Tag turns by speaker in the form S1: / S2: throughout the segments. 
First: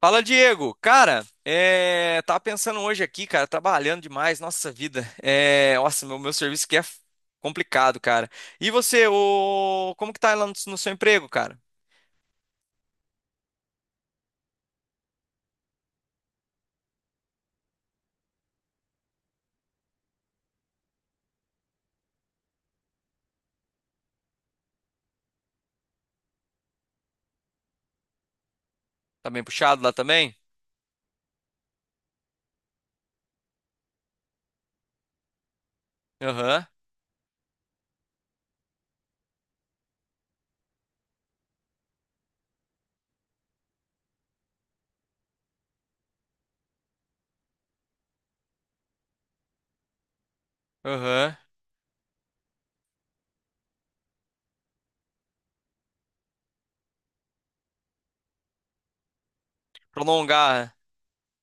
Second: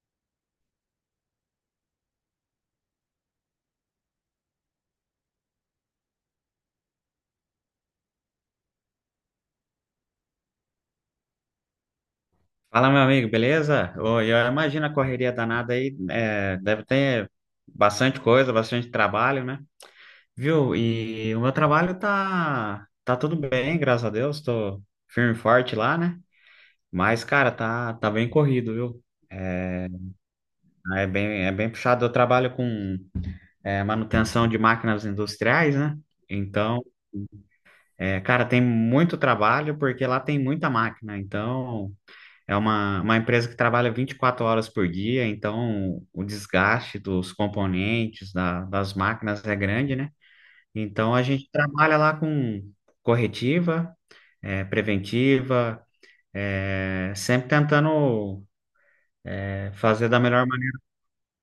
S1: Fala, Diego. Cara, tava pensando hoje aqui, cara, trabalhando demais, nossa vida. Nossa, meu serviço aqui é complicado, cara. E você, como que tá lá no seu emprego, cara?
S2: Fala, meu amigo, beleza? Ô, eu imagino a correria danada aí, deve ter bastante coisa, bastante trabalho, né? Viu? E o meu trabalho tá tudo bem, graças a Deus, tô firme e forte lá, né? Mas, cara, tá bem corrido, viu?
S1: Tá bem puxado lá também?
S2: É bem puxado. Eu trabalho com, manutenção de máquinas industriais, né?
S1: Aham,
S2: Então, cara, tem muito trabalho porque lá tem muita máquina, então. É uma empresa que trabalha 24 horas por dia, então o desgaste dos componentes, das máquinas é grande, né? Então a
S1: aham.
S2: gente trabalha lá com corretiva, preventiva, sempre tentando fazer da melhor
S1: Prolongar
S2: maneira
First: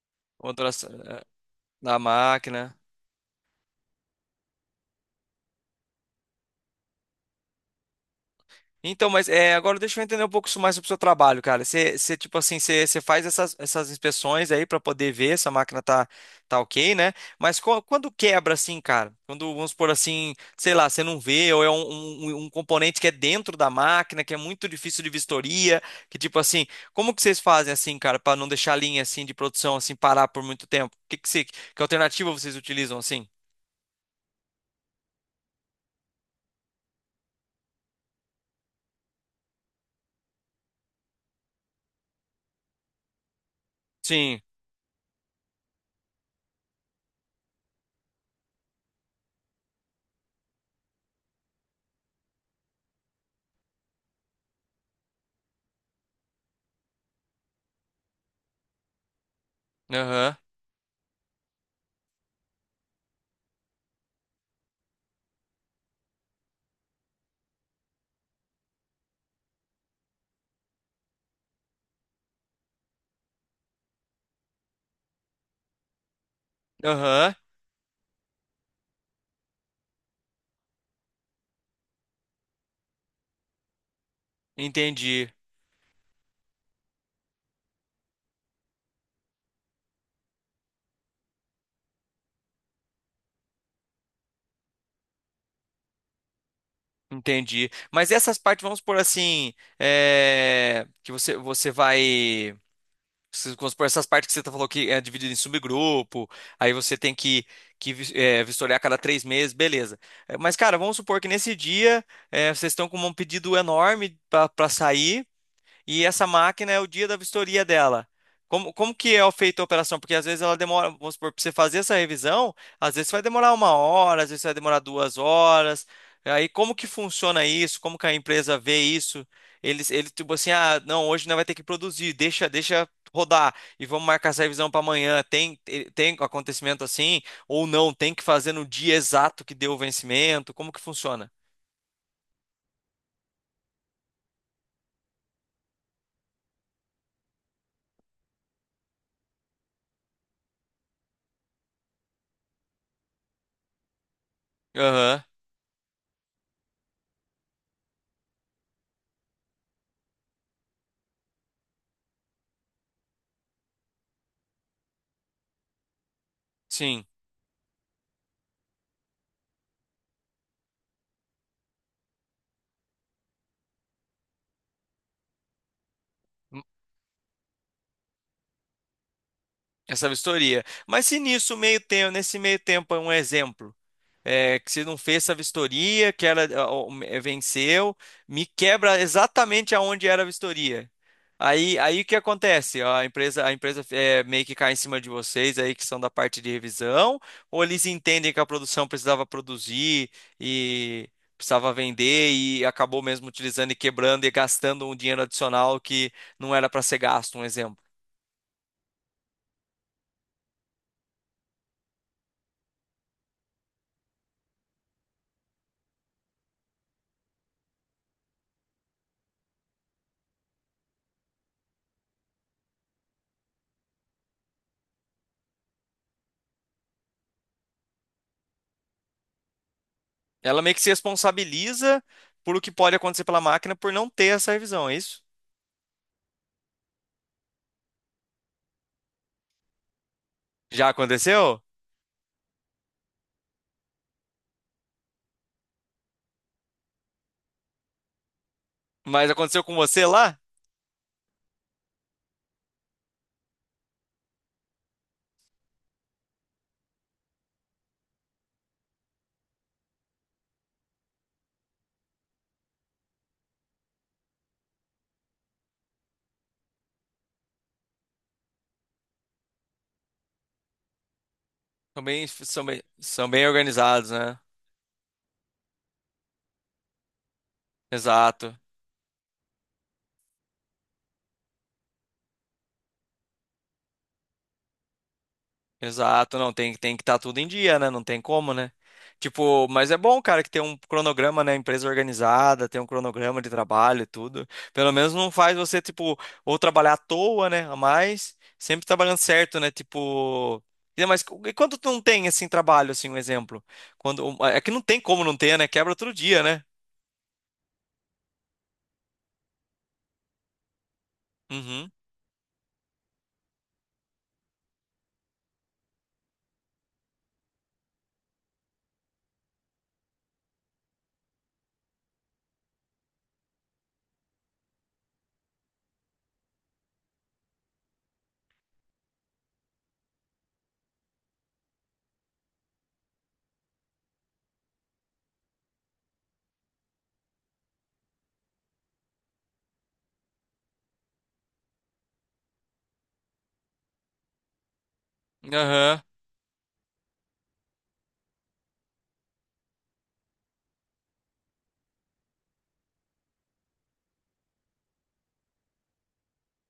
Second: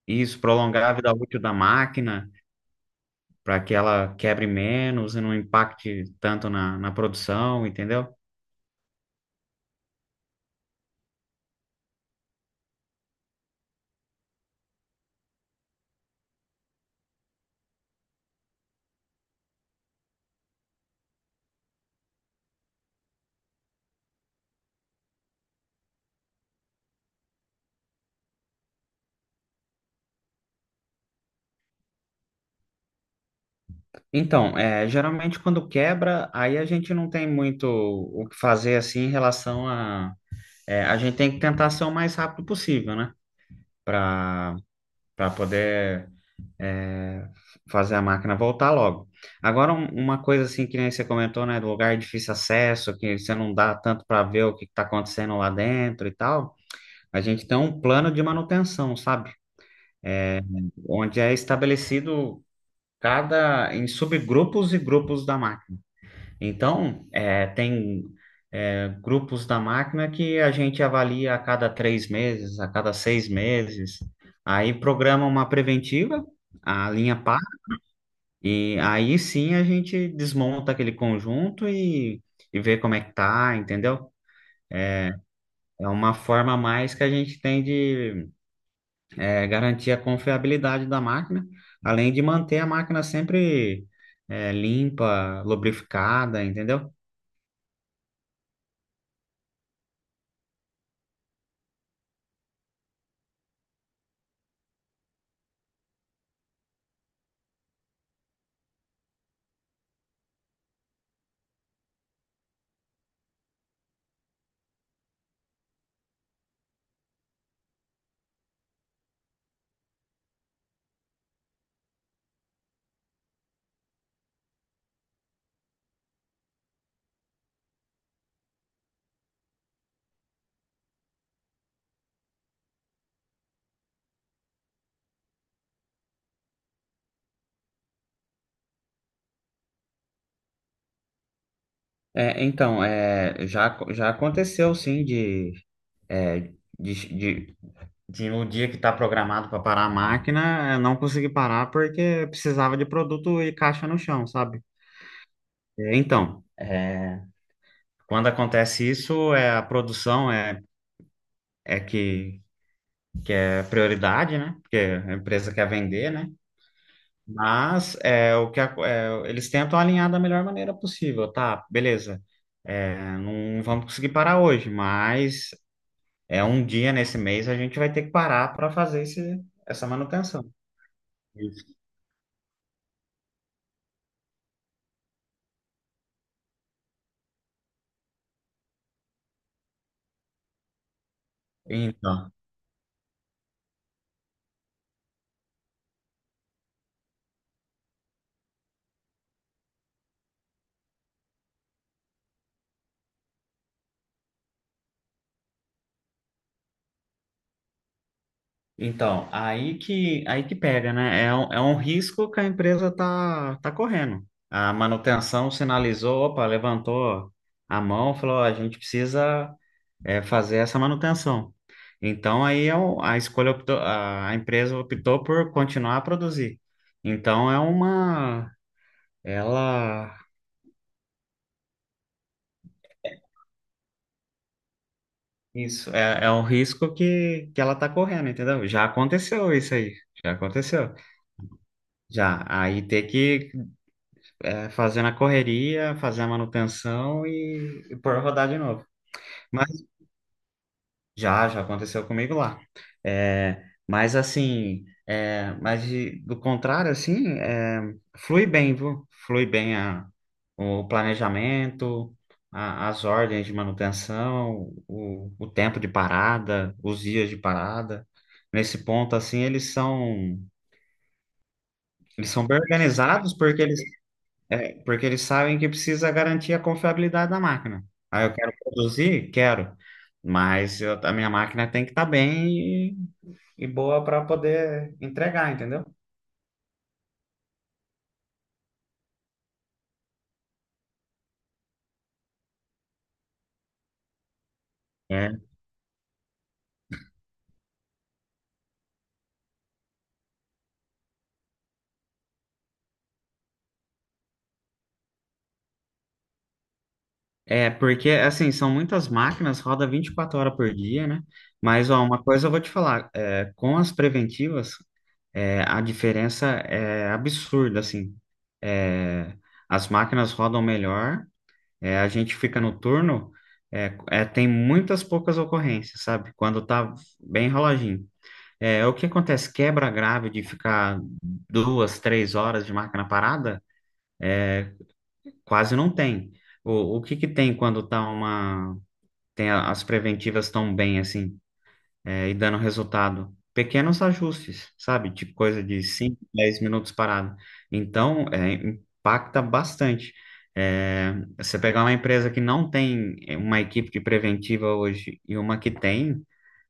S2: isso,
S1: a duração
S2: prolongar a vida útil da
S1: da
S2: máquina
S1: máquina.
S2: para que ela quebre menos e não impacte tanto na produção, entendeu?
S1: Então, mas agora deixa eu entender um pouco isso mais sobre o seu trabalho, cara. Você, tipo assim, você faz essas inspeções aí para poder ver se a máquina tá ok, né? Mas quando quebra assim, cara? Quando, vamos supor assim, sei lá, você não vê, ou é um componente que é dentro da máquina, que é muito difícil de vistoria, que tipo assim, como que vocês fazem assim, cara, para não deixar a linha assim de produção assim parar por muito tempo? Que que alternativa vocês utilizam assim?
S2: Então, geralmente quando quebra, aí a gente não tem muito o que fazer assim em relação. É, a gente tem que tentar ser o mais rápido possível, né?
S1: Sim.
S2: Para para poder é, fazer a máquina voltar logo. Agora, uma coisa assim que nem você comentou, né? Do lugar de difícil acesso, que você não dá tanto para ver o que está acontecendo lá dentro e tal. A gente tem um plano de manutenção, sabe?
S1: Aham.
S2: É, onde é estabelecido cada em subgrupos e grupos da máquina. Então, tem grupos da máquina que a gente avalia a cada 3 meses, a cada 6 meses. Aí programa uma preventiva, a linha
S1: Aham.
S2: PAR, e aí sim a gente desmonta aquele conjunto e vê como é que tá, entendeu?
S1: Entendi.
S2: É uma forma a mais que a gente tem de garantir a confiabilidade da máquina, além de manter a máquina sempre limpa, lubrificada, entendeu?
S1: Entendi. Mas essas partes, vamos por assim, que você vai. Vamos por essas partes que você tá falou que é dividido em subgrupo, aí você tem que vistoriar a cada 3 meses, beleza. Mas, cara, vamos supor que nesse dia vocês estão com um pedido enorme para sair. E essa máquina é o dia da vistoria dela. Como que é feita a operação? Porque às vezes ela demora, vamos supor, para você fazer essa revisão, às vezes vai demorar uma hora, às vezes vai demorar 2 horas. Aí como que funciona isso? Como que a empresa vê isso? Ele tipo assim, ah, não, hoje não vai ter que produzir, deixa rodar e vamos marcar essa revisão para amanhã. Tem acontecimento assim ou não? Tem que fazer no dia exato que deu o vencimento? Como que funciona?
S2: É, então, já aconteceu sim de, é, de, de, de no dia que está programado para parar a máquina, eu não consegui parar porque precisava de produto e caixa no chão, sabe?
S1: Aham,
S2: É, então, quando acontece isso, a produção é que é prioridade, né? Porque a empresa quer vender, né?
S1: sim.
S2: Mas o que eles tentam alinhar da melhor maneira possível, tá? Beleza. Não vamos conseguir parar hoje, mas é um dia nesse mês a gente vai ter que parar para fazer essa
S1: Essa
S2: manutenção.
S1: vistoria. Mas se nisso
S2: Isso.
S1: meio tempo, nesse meio tempo é um exemplo, que se não fez essa vistoria, que ela ó, venceu, me quebra exatamente aonde era a vistoria. Aí, o que
S2: Então,
S1: acontece? A empresa meio que cai em cima de vocês aí que são da parte de revisão, ou eles entendem que a produção precisava produzir e precisava vender e acabou mesmo utilizando e quebrando e gastando um dinheiro adicional que não era para ser gasto, um exemplo.
S2: então, aí que pega, né? É um risco que a empresa tá correndo. A manutenção sinalizou, opa, levantou a mão, falou, ó, a gente precisa fazer essa manutenção. Então aí é a escolha optou, a empresa optou por continuar a produzir. Então é uma ela.
S1: Ela meio que se responsabiliza por o que pode acontecer pela máquina por não ter essa revisão, é isso?
S2: Isso é um risco que ela tá correndo, entendeu? Já aconteceu isso aí. Já
S1: Já
S2: aconteceu.
S1: aconteceu?
S2: Já. Aí ter que fazer na correria, fazer a manutenção e pôr rodar de novo.
S1: Mas aconteceu com você lá?
S2: Já aconteceu comigo lá. É, mas assim, mas do contrário, assim, flui bem, viu? Flui bem o planejamento, as ordens de manutenção, o tempo de parada, os dias de parada. Nesse ponto, assim, eles são,
S1: São bem,
S2: eles são bem
S1: são bem, são
S2: organizados
S1: bem organizados, né?
S2: porque eles sabem que precisa garantir a confiabilidade da máquina. Aí eu quero
S1: Exato.
S2: produzir? Quero. Mas a minha máquina tem que estar bem e boa para poder entregar, entendeu?
S1: Exato, não, tem que estar tudo em dia, né? Não tem como, né? Tipo, mas é bom, cara, que tem um cronograma, né? Empresa organizada, tem um cronograma de trabalho e tudo. Pelo menos não
S2: É,
S1: faz você, tipo, ou trabalhar à toa, né? A mais, sempre trabalhando certo, né? Tipo. Mas e quando tu não tem, assim, trabalho, assim, um exemplo? É que não tem como não ter, né? Quebra todo dia, né?
S2: porque assim, são muitas máquinas, roda 24 horas por dia, né? Mas
S1: Uhum.
S2: ó, uma coisa eu vou te falar, com as preventivas, a diferença é absurda, assim. É, as máquinas rodam melhor, a gente fica no turno, tem muitas poucas ocorrências, sabe? Quando tá bem enroladinho. É, o que acontece? Quebra grave de ficar 2, 3 horas de máquina parada, quase não tem. O que que tem quando tá as preventivas tão bem assim, e dando resultado? Pequenos ajustes, sabe? Tipo coisa de
S1: Aham.
S2: 5 10 minutos parado. Então, impacta bastante. É, você pegar uma empresa que não tem uma equipe de preventiva hoje e uma que tem,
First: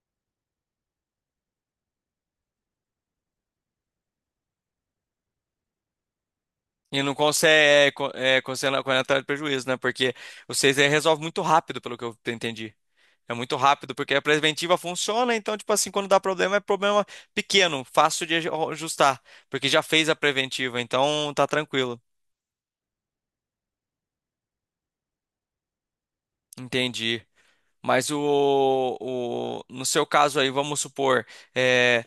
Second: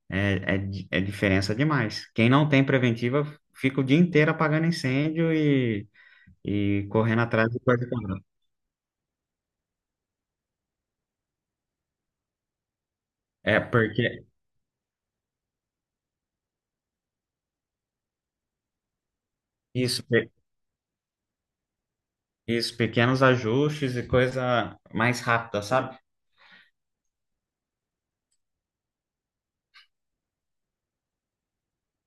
S2: é diferença demais. Quem não tem preventiva fica o dia inteiro apagando incêndio e
S1: E não
S2: correndo atrás de coisa.
S1: consegue,
S2: Que não.
S1: consegue, com a entrada de prejuízo, né? Porque vocês resolve muito rápido, pelo que eu entendi. É muito
S2: É,
S1: rápido, porque a
S2: porque
S1: preventiva funciona, então, tipo assim, quando dá problema, é problema pequeno, fácil de ajustar, porque já
S2: isso.
S1: fez a preventiva, então tá tranquilo.
S2: Isso, pequenos ajustes e coisa mais rápida, sabe?
S1: Entendi. Mas no seu caso aí, vamos supor, é,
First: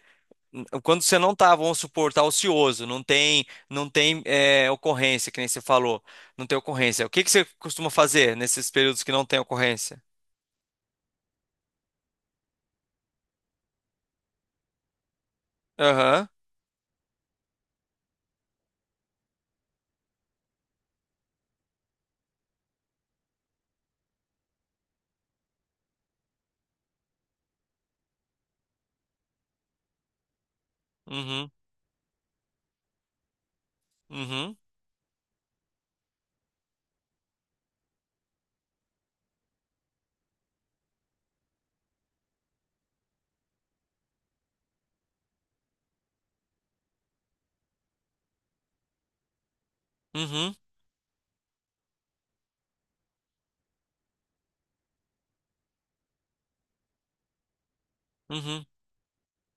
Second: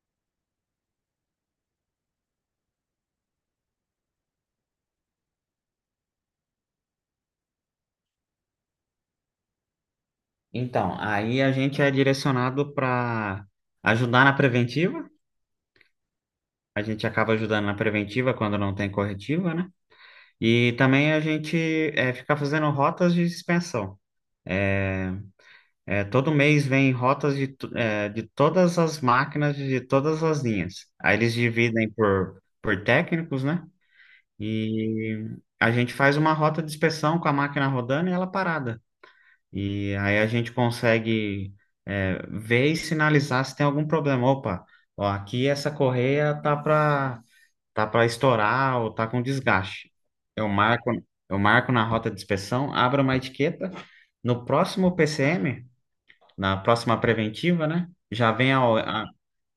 S1: quando você não tá, vamos supor, tá ocioso, não tem ocorrência, que nem você falou, não tem ocorrência. O que que você costuma fazer nesses períodos que não tem ocorrência?
S2: Então, aí a gente é direcionado para ajudar na preventiva.
S1: Aham.
S2: A gente acaba ajudando na preventiva quando não tem corretiva, né? E também a gente fica fazendo rotas de suspensão. É, todo mês vem rotas de todas as máquinas, de todas as linhas. Aí eles
S1: Uhum.
S2: dividem por técnicos, né?
S1: Uhum.
S2: E a gente faz uma rota de inspeção com a máquina rodando e ela parada. E aí a gente consegue ver e sinalizar se tem algum problema. Opa, ó, aqui essa correia tá para estourar ou tá com desgaste. Eu
S1: Uhum.
S2: marco, eu marco na rota de inspeção, abro uma etiqueta. No próximo PCM, na próxima preventiva, né? Já vem a,
S1: Uhum.
S2: O- a-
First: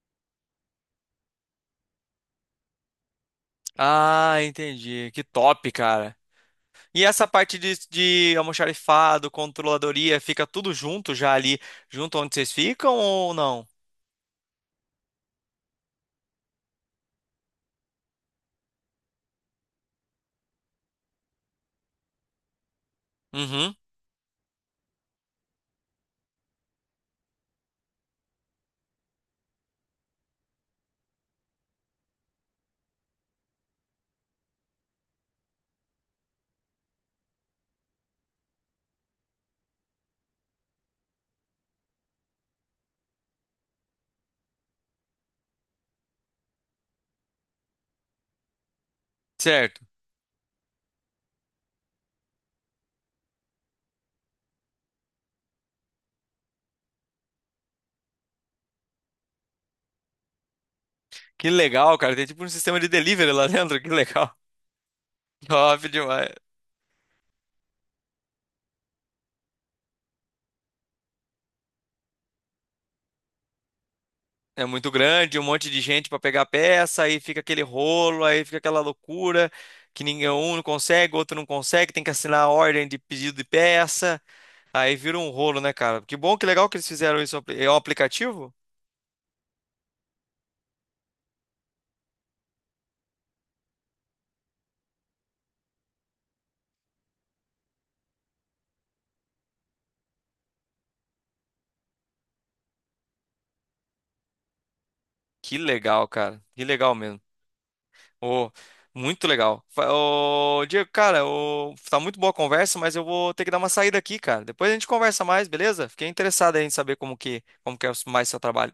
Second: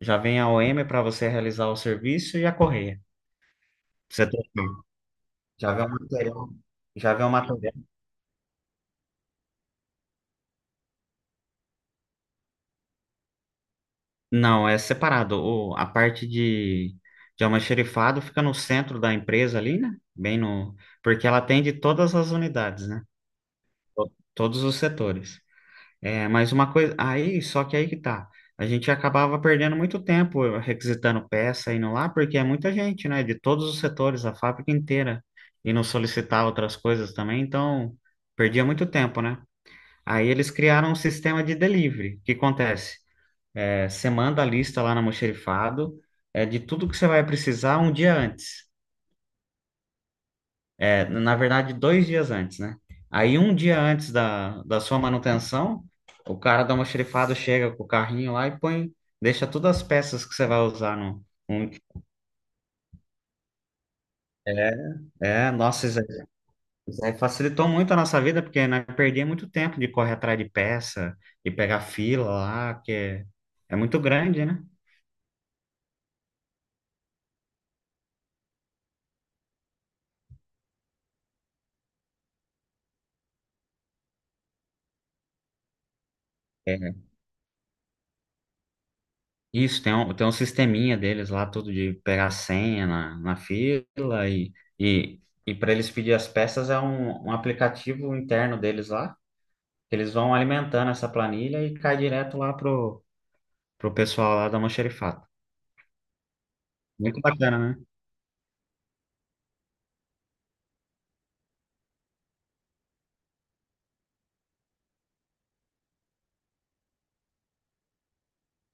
S2: já vem a OM para você realizar o serviço e a correia. Pra Você
S1: Ah,
S2: ter-
S1: entendi. Que top,
S2: Já vem o
S1: cara.
S2: material,
S1: E
S2: já vem
S1: essa
S2: o
S1: parte de,
S2: material
S1: de almoxarifado, controladoria, fica tudo junto já ali, junto onde vocês ficam ou não?
S2: Não, é separado. A parte de almoxarifado fica no centro da empresa ali, né? Bem no, porque ela atende todas as unidades, né?
S1: Uhum,
S2: Todos os setores. É, mas uma coisa, aí, só que aí que tá. A gente acabava perdendo muito tempo requisitando peça, indo lá, porque é muita gente, né? De todos os setores, a fábrica inteira. E não solicitar outras coisas também, então perdia muito tempo, né? Aí eles criaram um sistema de delivery. O que acontece? É, você manda a lista lá na Mocherifado, de tudo que você vai precisar um dia antes.
S1: certo.
S2: É, na verdade, 2 dias antes, né? Aí, um dia antes da sua manutenção, o cara da Mocherifado chega com o carrinho lá e põe, deixa todas as peças que você vai usar no.
S1: Que
S2: no-
S1: legal, cara. Tem tipo um sistema de delivery lá dentro, que legal.
S2: É,
S1: Top
S2: nossa, isso aí
S1: demais.
S2: isso aí facilitou muito a nossa vida, porque nós perdíamos muito tempo de correr atrás de peça, de pegar fila lá, que é muito grande, né?
S1: É muito grande, um monte de gente pra pegar peça, aí fica aquele rolo, aí fica aquela loucura que ninguém um não consegue, outro não consegue, tem que assinar a ordem de pedido de peça, aí vira um rolo, né, cara? Que bom, que legal que eles
S2: É,
S1: fizeram isso. É um aplicativo?
S2: isso, tem um sisteminha deles lá, tudo de pegar a senha na fila e para eles pedir as peças é um aplicativo interno deles lá, que eles vão alimentando essa planilha e cai direto lá pro pessoal lá da Almoxarifado.
S1: Que legal, cara. Que legal
S2: Muito
S1: mesmo.
S2: bacana, né?
S1: Ô, muito legal. Ô, Diego, cara, ô, tá muito boa a conversa, mas eu vou ter que dar uma saída aqui, cara. Depois a gente conversa mais, beleza? Fiquei interessado aí em saber como que é mais seu trabalho.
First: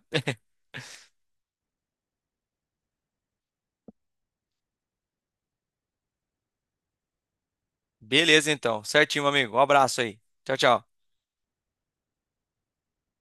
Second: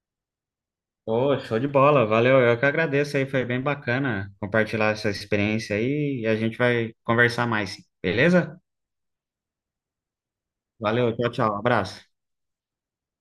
S2: Pô, show de bola, valeu, eu que agradeço aí, foi bem bacana compartilhar essa experiência aí e a gente vai conversar mais,
S1: Beleza,
S2: beleza?
S1: então. Certinho, meu amigo. Um abraço aí. Tchau, tchau.
S2: Valeu, tchau, tchau, abraço.